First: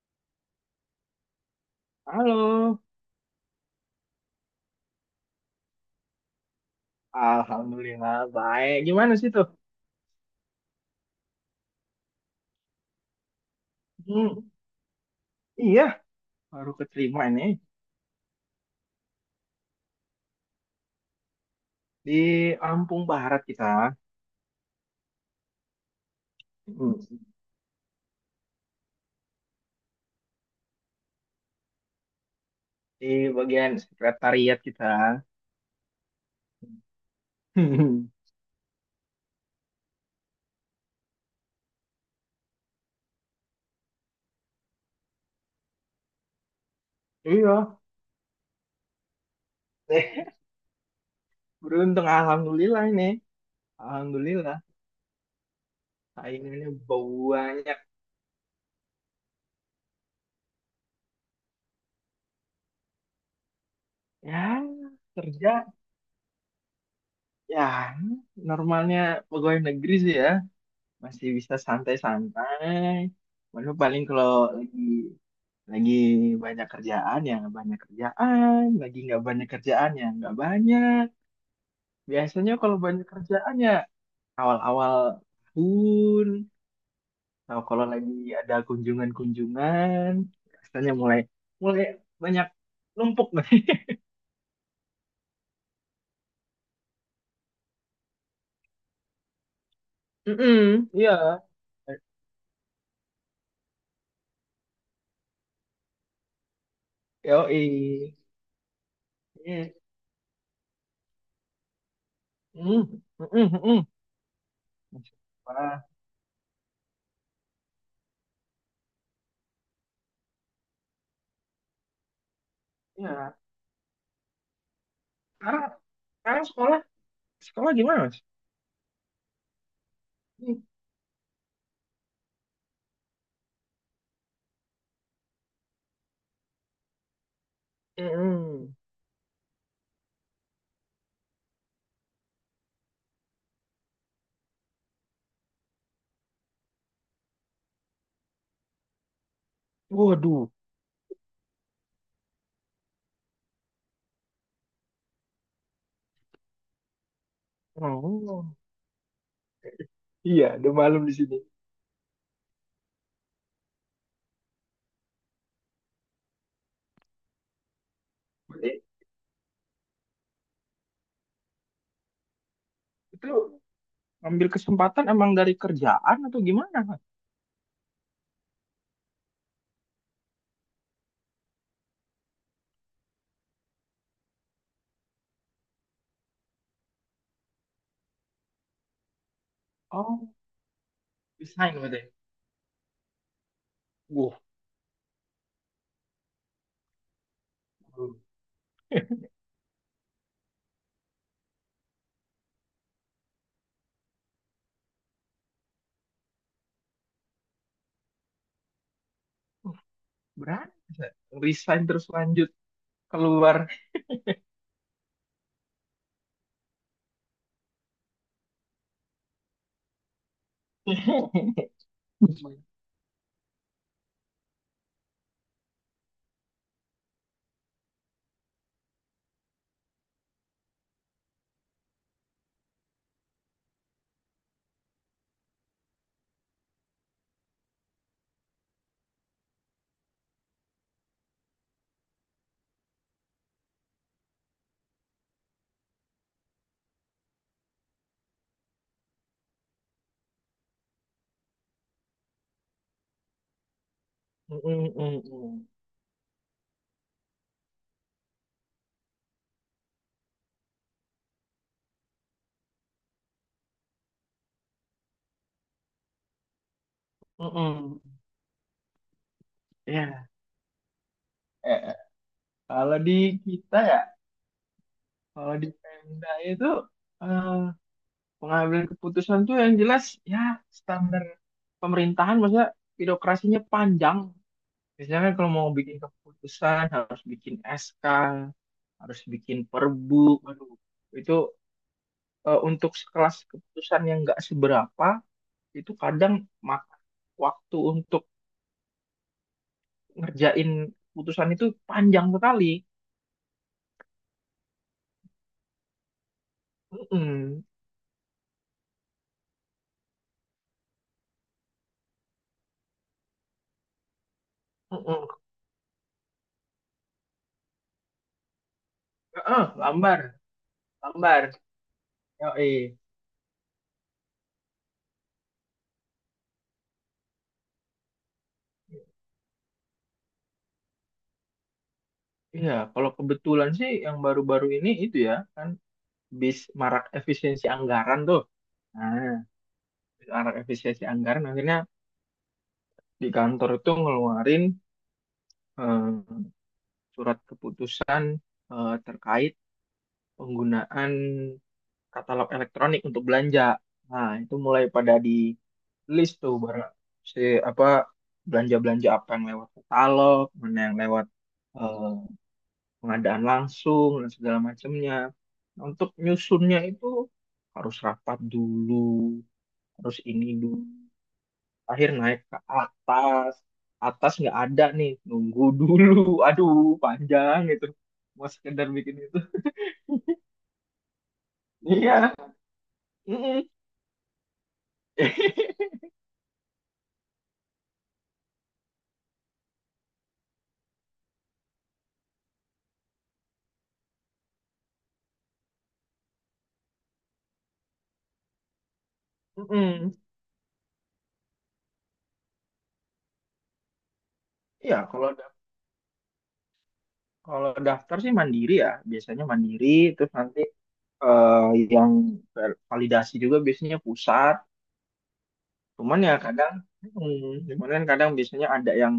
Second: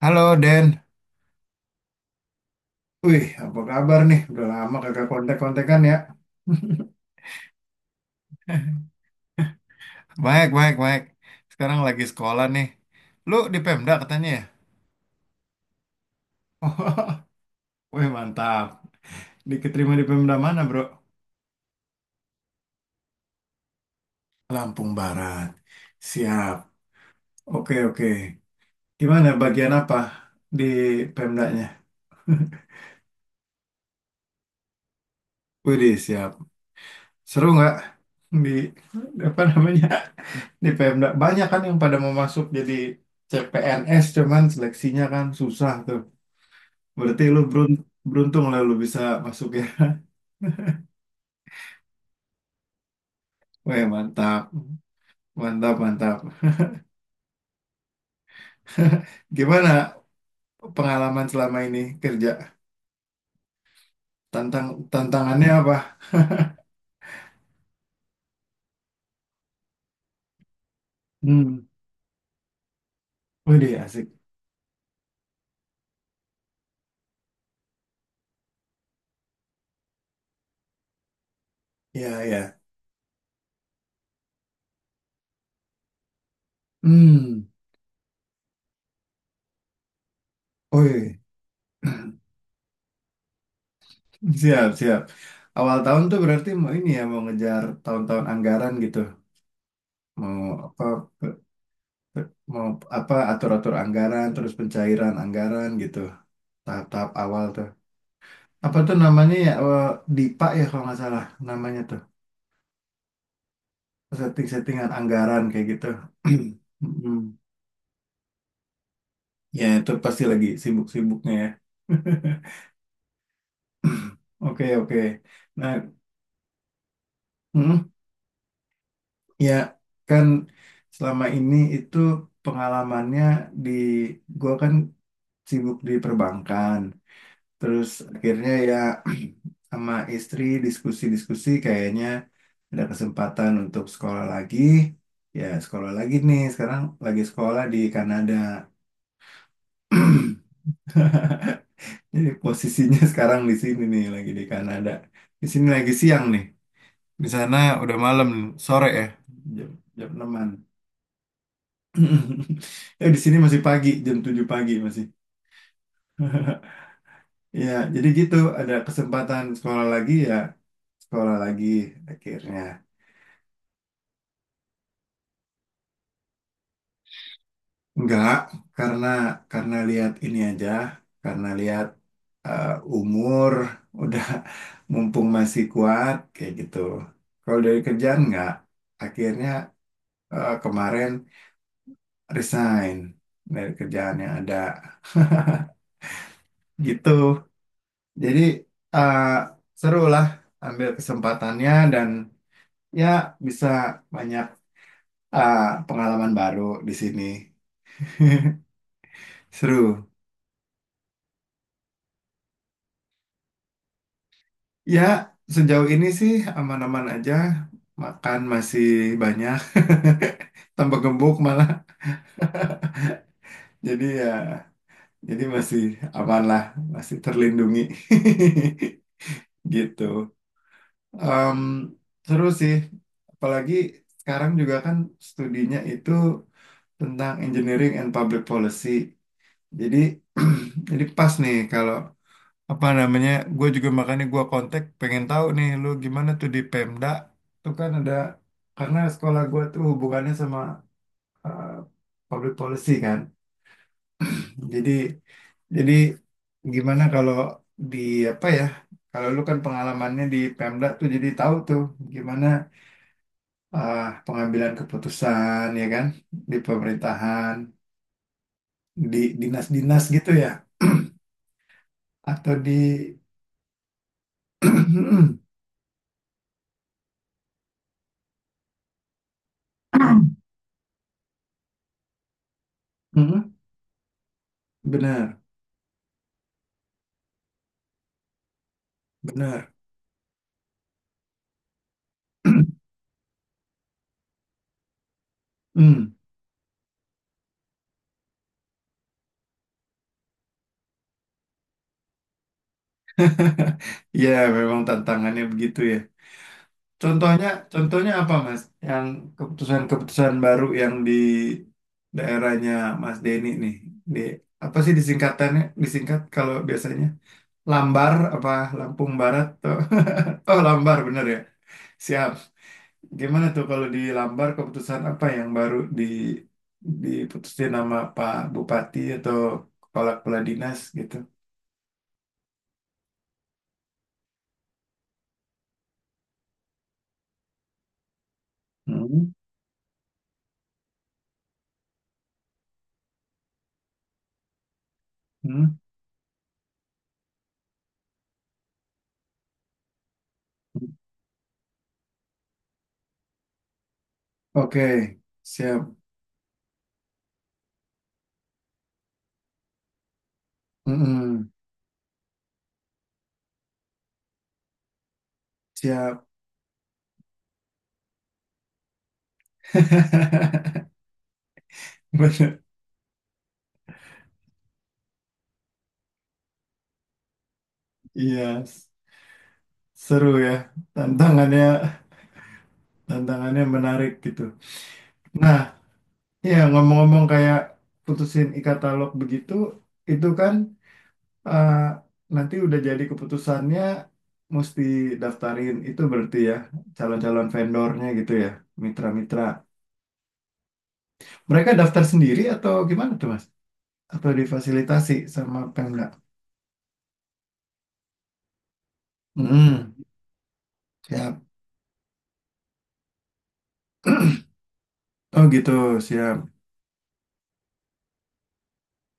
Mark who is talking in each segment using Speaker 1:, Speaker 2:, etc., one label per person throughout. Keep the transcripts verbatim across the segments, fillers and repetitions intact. Speaker 1: Halo Den,
Speaker 2: Halo,
Speaker 1: wih apa kabar nih? Udah lama kagak kontak-kontakan ya.
Speaker 2: Alhamdulillah baik. Gimana sih tuh?
Speaker 1: Baik, baik, baik. Sekarang lagi sekolah nih. Lu di Pemda katanya ya?
Speaker 2: Hmm, iya, baru keterima ini
Speaker 1: Wih mantap. Diketerima di Pemda mana, bro?
Speaker 2: di Lampung Barat kita.
Speaker 1: Lampung Barat. Siap.
Speaker 2: Hmm,
Speaker 1: Oke, oke. Gimana bagian apa di Pemdanya?
Speaker 2: di bagian sekretariat kita.
Speaker 1: Wih siap. Seru nggak di apa namanya, di Pemda? Banyak kan yang pada mau masuk jadi C P N S, cuman seleksinya kan susah tuh. Berarti lu
Speaker 2: Iya.
Speaker 1: berun- Beruntung lah lu bisa masuk ya.
Speaker 2: Eh, beruntung Alhamdulillah ini.
Speaker 1: Weh mantap,
Speaker 2: Alhamdulillah,
Speaker 1: mantap, mantap.
Speaker 2: saingannya banyak.
Speaker 1: Gimana pengalaman selama ini kerja?
Speaker 2: Ya,
Speaker 1: Tantang Tantangannya
Speaker 2: kerja,
Speaker 1: apa?
Speaker 2: ya normalnya pegawai negeri sih ya, masih bisa
Speaker 1: Hmm.
Speaker 2: santai-santai. Mana
Speaker 1: Widih
Speaker 2: paling
Speaker 1: asik.
Speaker 2: kalau lagi Lagi banyak kerjaan ya nggak banyak kerjaan, lagi nggak banyak kerjaan ya nggak banyak.
Speaker 1: Ya,
Speaker 2: Biasanya
Speaker 1: ya.
Speaker 2: kalau banyak kerjaan ya awal-awal tahun,
Speaker 1: Hmm.
Speaker 2: atau kalau lagi ada kunjungan-kunjungan, biasanya
Speaker 1: Wih,
Speaker 2: mulai mulai banyak numpuk nih.
Speaker 1: siap, siap. Awal tahun tuh berarti mau ini ya, mau ngejar tahun-tahun anggaran gitu. mau
Speaker 2: Mm-mm.
Speaker 1: apa
Speaker 2: Iya,
Speaker 1: pe- Mau apa atur-atur anggaran, terus pencairan anggaran gitu tahap-tahap awal tuh,
Speaker 2: yoi.
Speaker 1: apa tuh namanya ya,
Speaker 2: Iya.
Speaker 1: eh, DIPA ya kalau nggak salah namanya tuh,
Speaker 2: Mm, mm, mm, mm.
Speaker 1: setting-settingan anggaran kayak
Speaker 2: Wah,
Speaker 1: gitu. mm Ya itu pasti lagi sibuk-sibuknya ya.
Speaker 2: iya.
Speaker 1: Oke, oke.
Speaker 2: Sekarang,
Speaker 1: Nah,
Speaker 2: sekarang sekolah, sekolah
Speaker 1: mm,
Speaker 2: gimana, Mas?
Speaker 1: ya kan
Speaker 2: Mm.
Speaker 1: selama ini itu pengalamannya di gua kan sibuk di perbankan. Terus akhirnya ya,
Speaker 2: Mm-mm.
Speaker 1: sama istri diskusi-diskusi kayaknya ada kesempatan untuk sekolah lagi. Ya sekolah lagi nih, sekarang lagi sekolah di Kanada.
Speaker 2: Waduh.
Speaker 1: Jadi posisinya sekarang di sini nih lagi di Kanada. Di sini lagi siang nih. Di sana udah malam,
Speaker 2: Oh.
Speaker 1: sore ya, jam jam
Speaker 2: Iya,
Speaker 1: enam.
Speaker 2: udah malam di sini.
Speaker 1: Ya, di sini masih pagi, jam tujuh pagi masih. Ya jadi gitu, ada
Speaker 2: Berarti
Speaker 1: kesempatan sekolah lagi ya, sekolah lagi akhirnya.
Speaker 2: itu ngambil kesempatan emang dari kerjaan atau gimana, Mas?
Speaker 1: Enggak, karena karena lihat ini aja, karena lihat eh, umur udah, mumpung masih kuat kayak gitu. Kalau dari kerjaan enggak, akhirnya
Speaker 2: Oh,
Speaker 1: eh, kemarin
Speaker 2: resign berarti.
Speaker 1: resign dari kerjaan yang
Speaker 2: Wah,
Speaker 1: ada gitu. Jadi eh, seru lah ambil kesempatannya, dan ya bisa banyak ah, pengalaman baru di sini. Seru.
Speaker 2: berani, Mas. Resign terus lanjut keluar.
Speaker 1: Ya, sejauh ini sih aman-aman aja. Makan masih banyak. Tambah gemuk malah. Jadi ya, jadi masih aman lah. Masih terlindungi. Gitu. Em, Seru sih. Apalagi sekarang juga kan studinya itu tentang engineering and public policy. Jadi, jadi pas nih kalau apa namanya, gue juga makanya gue kontak pengen tahu nih lu gimana tuh di Pemda, tuh kan ada, karena sekolah gue tuh hubungannya sama eh, public policy kan. jadi
Speaker 2: Mm-mm-mm-mm.
Speaker 1: jadi gimana kalau di apa ya, kalau lu kan pengalamannya di Pemda tuh jadi tahu tuh gimana eh, pengambilan keputusan ya kan, di pemerintahan,
Speaker 2: Mm-mm.
Speaker 1: di dinas-dinas
Speaker 2: Ya,
Speaker 1: gitu ya,
Speaker 2: eh, eh.
Speaker 1: atau di
Speaker 2: Kalau di kita ya, kalau di Pemda itu eh, pengambilan keputusan tuh yang jelas ya standar pemerintahan, maksudnya birokrasinya panjang. Biasanya
Speaker 1: benar,
Speaker 2: kan
Speaker 1: benar,
Speaker 2: kalau mau bikin keputusan harus bikin S K, harus bikin
Speaker 1: benar.
Speaker 2: perbu. Aduh, itu eh, untuk sekelas keputusan yang nggak seberapa, itu
Speaker 1: Hmm.
Speaker 2: kadang makan waktu untuk ngerjain keputusan itu panjang sekali.
Speaker 1: Ya, memang tantangannya begitu ya. Contohnya,
Speaker 2: Mm-mm.
Speaker 1: contohnya apa, Mas? Yang keputusan-keputusan baru yang di daerahnya Mas Denny nih. Di apa sih
Speaker 2: Mm-mm.
Speaker 1: disingkatannya? Disingkat kalau biasanya Lambar apa, Lampung Barat
Speaker 2: Heeh,
Speaker 1: tuh.
Speaker 2: lambar,
Speaker 1: Oh, Lambar bener ya.
Speaker 2: lambar.
Speaker 1: Siap.
Speaker 2: Yoi.
Speaker 1: Gimana tuh kalau di Lambar keputusan apa yang baru di diputusin nama Pak Bupati atau kepala kepala dinas gitu?
Speaker 2: Iya, kalau kebetulan sih yang baru-baru ini itu ya, kan bis marak efisiensi anggaran tuh.
Speaker 1: Hmm.
Speaker 2: Nah, bis marak efisiensi anggaran akhirnya di kantor itu ngeluarin
Speaker 1: Hmm.
Speaker 2: eh, surat keputusan eh, terkait penggunaan katalog elektronik untuk belanja. Nah, itu mulai
Speaker 1: Oke,
Speaker 2: pada di
Speaker 1: siap.
Speaker 2: list tuh barang si apa belanja-belanja apa yang lewat katalog, mana yang lewat
Speaker 1: Mm-mm,
Speaker 2: eh, pengadaan langsung dan segala macamnya. Untuk
Speaker 1: siap.
Speaker 2: nyusunnya itu harus rapat dulu, harus ini dulu akhir naik ke
Speaker 1: Bener.
Speaker 2: atas, atas nggak ada nih nunggu dulu aduh panjang itu mau
Speaker 1: Iya,
Speaker 2: sekedar bikin itu
Speaker 1: seru ya. Tantangannya,
Speaker 2: iya
Speaker 1: tantangannya
Speaker 2: mm-mm.
Speaker 1: menarik gitu. Nah, ya ngomong-ngomong kayak putusin e-katalog begitu, itu kan eh, nanti udah jadi keputusannya mesti daftarin. Itu berarti ya calon-calon vendornya gitu ya, mitra-mitra.
Speaker 2: Mm-mm.
Speaker 1: Mereka daftar sendiri atau gimana tuh, Mas? Atau
Speaker 2: Iya,
Speaker 1: difasilitasi
Speaker 2: kalau da-
Speaker 1: sama Pemda?
Speaker 2: kalau daftar sih mandiri ya biasanya mandiri,
Speaker 1: Hmm,
Speaker 2: terus nanti
Speaker 1: siap.
Speaker 2: eh, yang ver- validasi juga biasanya pusat,
Speaker 1: Oh gitu,
Speaker 2: cuman ya
Speaker 1: siap.
Speaker 2: kadang mm, cuman kan kadang biasanya ada yang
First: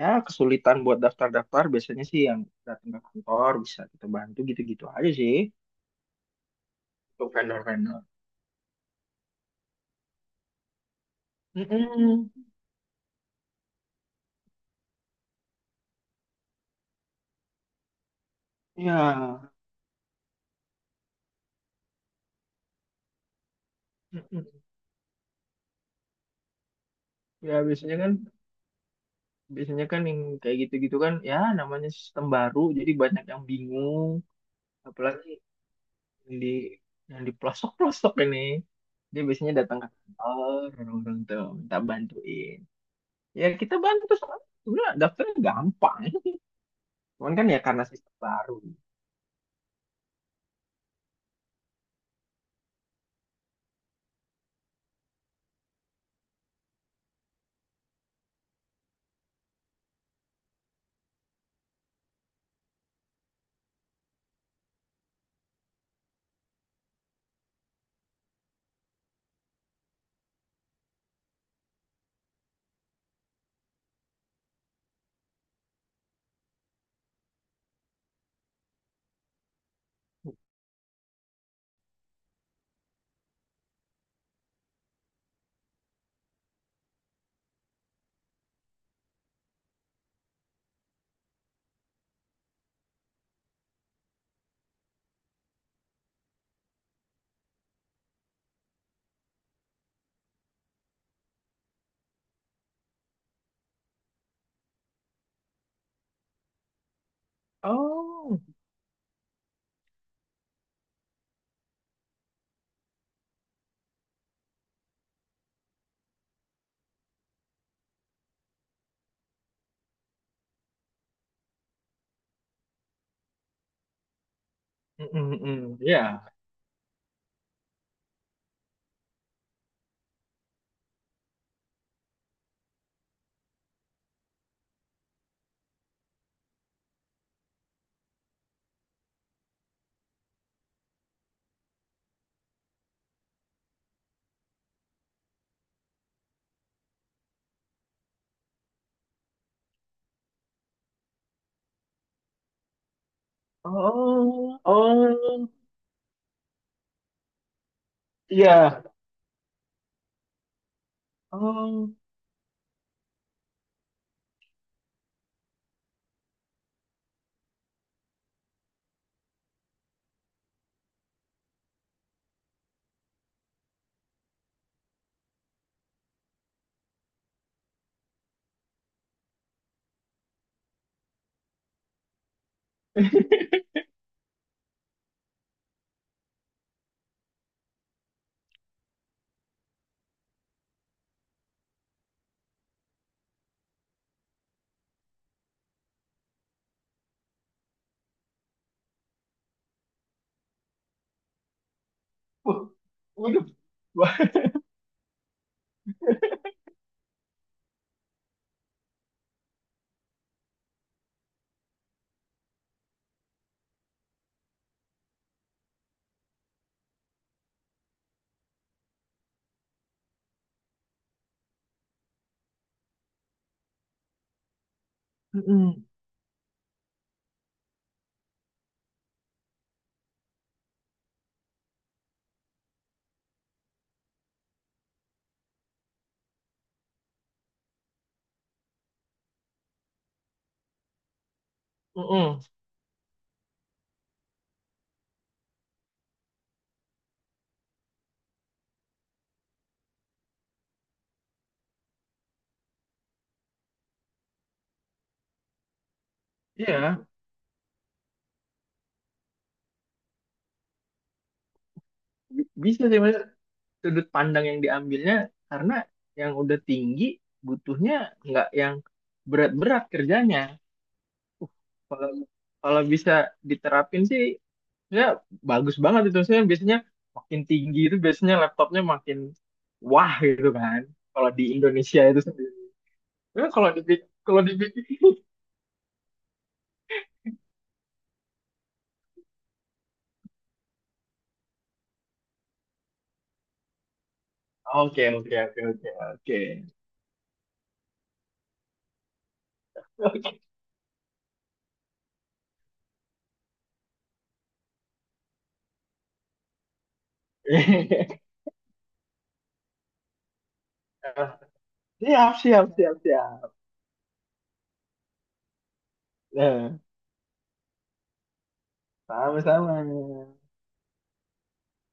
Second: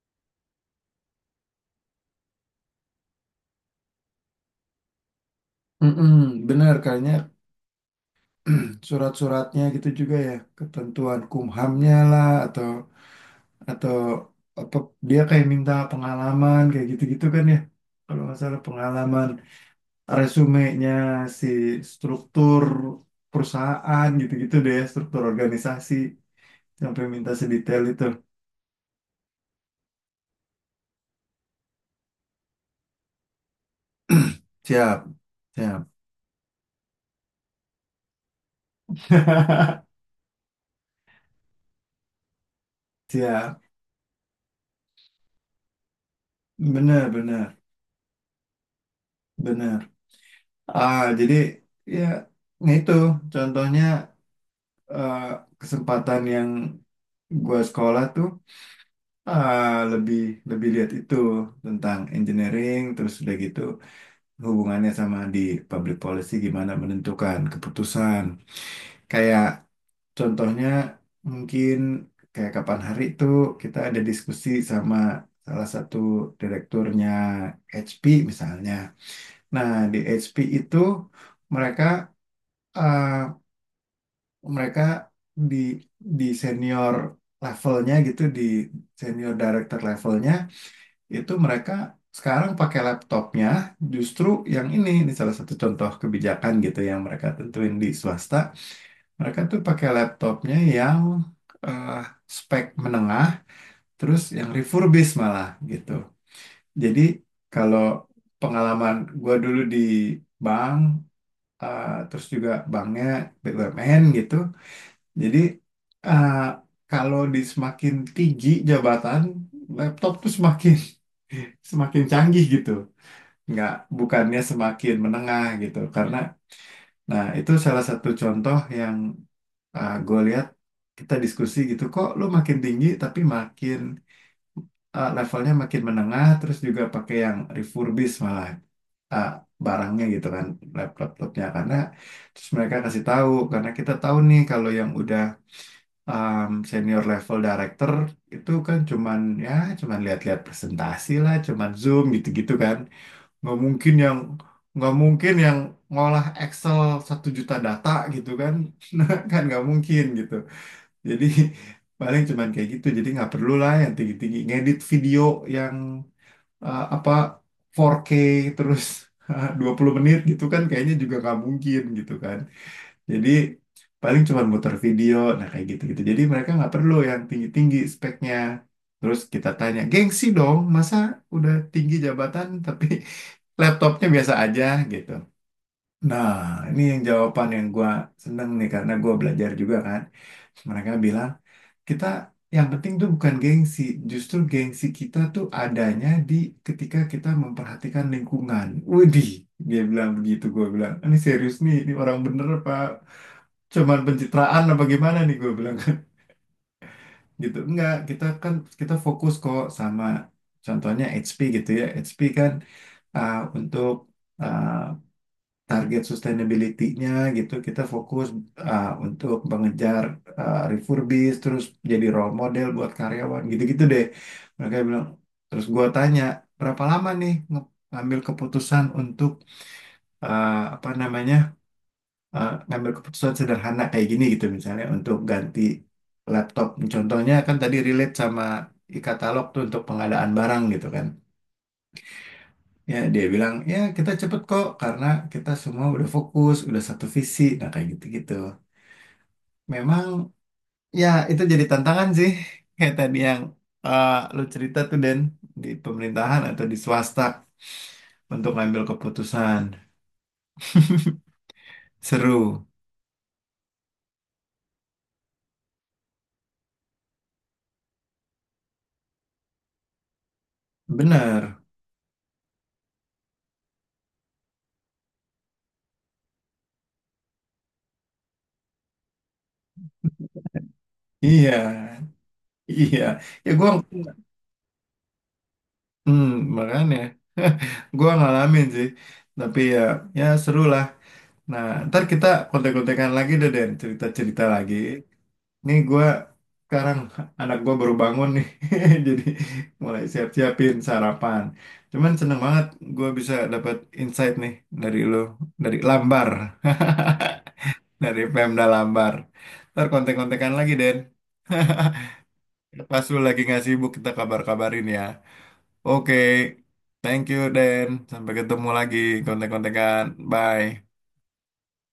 Speaker 2: ya kesulitan buat daftar-daftar biasanya sih yang datang ke kantor bisa kita bantu gitu-gitu aja sih
Speaker 1: Mm-mm, benar kayaknya.
Speaker 2: untuk vendor-vendor.
Speaker 1: Surat-suratnya gitu juga ya, ketentuan kumhamnya lah,
Speaker 2: Mm-mm.
Speaker 1: atau atau apa dia kayak minta pengalaman kayak gitu-gitu kan ya, kalau nggak salah pengalaman
Speaker 2: Ya,
Speaker 1: resumenya, si struktur perusahaan gitu-gitu
Speaker 2: mm-mm,
Speaker 1: deh, struktur organisasi, sampai minta
Speaker 2: ya
Speaker 1: sedetail
Speaker 2: biasanya
Speaker 1: itu.
Speaker 2: kan, biasanya kan yang kayak gitu-gitu kan, ya namanya sistem baru, jadi banyak yang bingung,
Speaker 1: Siap,
Speaker 2: apalagi
Speaker 1: siap.
Speaker 2: yang di yang di pelosok-pelosok ini, dia biasanya datang ke kantor, orang-orang tuh minta bantuin. Ya
Speaker 1: Siap,
Speaker 2: kita bantu soalnya sebenarnya daftarnya gampang,
Speaker 1: benar,
Speaker 2: cuman kan ya
Speaker 1: benar,
Speaker 2: karena sistem baru.
Speaker 1: benar. Ah jadi ya nah itu contohnya, eh, kesempatan yang gua sekolah tuh eh, lebih lebih lihat itu tentang engineering, terus udah gitu hubungannya sama di public policy, gimana menentukan keputusan, kayak contohnya mungkin kayak kapan hari itu kita ada diskusi sama salah satu direkturnya ha pe misalnya. Nah, di ha pe itu mereka eh, mereka di di senior levelnya gitu, di senior director levelnya, itu mereka sekarang pakai laptopnya, justru yang ini ini salah satu contoh kebijakan gitu yang mereka tentuin di swasta, mereka tuh pakai laptopnya yang eh, spek menengah, terus yang refurbished malah gitu. Jadi kalau
Speaker 2: Oh,
Speaker 1: pengalaman gua dulu di bank, eh, terus juga banknya be u em en gitu, jadi eh, kalau di semakin tinggi jabatan, laptop tuh semakin semakin canggih gitu. Nggak, bukannya semakin menengah gitu.
Speaker 2: mm, ya,
Speaker 1: Karena, nah itu salah satu contoh yang gue lihat kita diskusi gitu. Kok lu makin tinggi tapi makin eh, levelnya makin menengah, terus juga pakai yang refurbished malah eh, barangnya gitu kan, laptop-laptopnya. Karena terus mereka kasih tahu, karena kita tahu nih kalau yang udah um, senior level director itu kan cuman ya cuman lihat-lihat presentasi lah, cuman Zoom gitu-gitu kan. Nggak mungkin yang
Speaker 2: oh,
Speaker 1: nggak mungkin
Speaker 2: oh,
Speaker 1: yang ngolah Excel satu juta data gitu kan.
Speaker 2: ya,
Speaker 1: Kan nggak mungkin gitu. Jadi
Speaker 2: oh,
Speaker 1: paling cuman kayak gitu. Jadi nggak perlu lah yang tinggi-tinggi ngedit video yang uh, apa empat K terus dua puluh menit gitu kan, kayaknya juga nggak mungkin gitu kan. Jadi paling cuma muter video, nah kayak gitu-gitu. Jadi mereka nggak perlu yang tinggi-tinggi speknya. Terus kita tanya, gengsi dong, masa udah tinggi jabatan tapi laptopnya biasa aja gitu. Nah, ini yang jawaban yang gua seneng nih, karena gua belajar juga kan. Mereka bilang, kita yang penting tuh bukan gengsi, justru gengsi kita tuh adanya di ketika kita memperhatikan lingkungan. Widih, dia bilang begitu, gua bilang, ini serius nih, ini orang bener apa
Speaker 2: waduh.
Speaker 1: cuman
Speaker 2: Wah.
Speaker 1: pencitraan apa gimana nih, gue bilang kan. Gitu enggak, kita kan kita fokus kok sama contohnya ha pe gitu ya, ha pe kan uh, untuk uh, target sustainability-nya gitu, kita fokus uh, untuk mengejar uh, refurbish, terus jadi role model buat karyawan gitu-gitu deh, mereka bilang. Terus gue tanya berapa lama nih nge- ngambil keputusan untuk uh, apa namanya, eh, ngambil keputusan sederhana kayak gini gitu, misalnya untuk ganti laptop. Contohnya kan tadi relate sama e-katalog tuh untuk pengadaan barang gitu kan.
Speaker 2: Mm-mm.
Speaker 1: Ya dia bilang ya kita cepet kok, karena kita semua udah fokus, udah satu visi. Nah kayak gitu-gitu. Memang ya itu jadi tantangan sih, kayak tadi yang eh, lu cerita tuh Den, di pemerintahan atau di
Speaker 2: Iya,
Speaker 1: swasta untuk ngambil keputusan.
Speaker 2: bi-
Speaker 1: Seru.
Speaker 2: bisa sih mas, sudut pandang yang diambilnya karena yang udah tinggi butuhnya nggak yang berat-berat kerjanya.
Speaker 1: Bener.
Speaker 2: Kalau kalau bisa diterapin sih ya bagus banget itu. Saya biasanya makin tinggi itu biasanya laptopnya makin wah gitu kan. Kalau di
Speaker 1: Iya.
Speaker 2: Indonesia itu sendiri.
Speaker 1: Iya.
Speaker 2: Ya,
Speaker 1: Ya
Speaker 2: kalau
Speaker 1: gua,
Speaker 2: dipikir kalau dipikir
Speaker 1: Hmm, makanya gua ngalamin sih, tapi ya ya seru lah. Nah, ntar kita kontek-kontekan lagi deh Den, cerita-cerita lagi.
Speaker 2: oke oke oke
Speaker 1: Nih
Speaker 2: oke
Speaker 1: gua
Speaker 2: oke.
Speaker 1: sekarang anak gua baru bangun nih, jadi mulai siap-siapin sarapan. Cuman seneng banget gua bisa dapat insight nih dari lo, dari Lambar, dari Pemda Lambar. Ntar kontek-kontekan lagi Den.
Speaker 2: Siap siap siap
Speaker 1: Pas lu lagi
Speaker 2: siap.
Speaker 1: nggak sibuk kita kabar-kabarin ya. Oke,
Speaker 2: Nah,
Speaker 1: thank you, Dan. Sampai ketemu lagi,
Speaker 2: sama-sama.
Speaker 1: kontek-kontekan. Bye.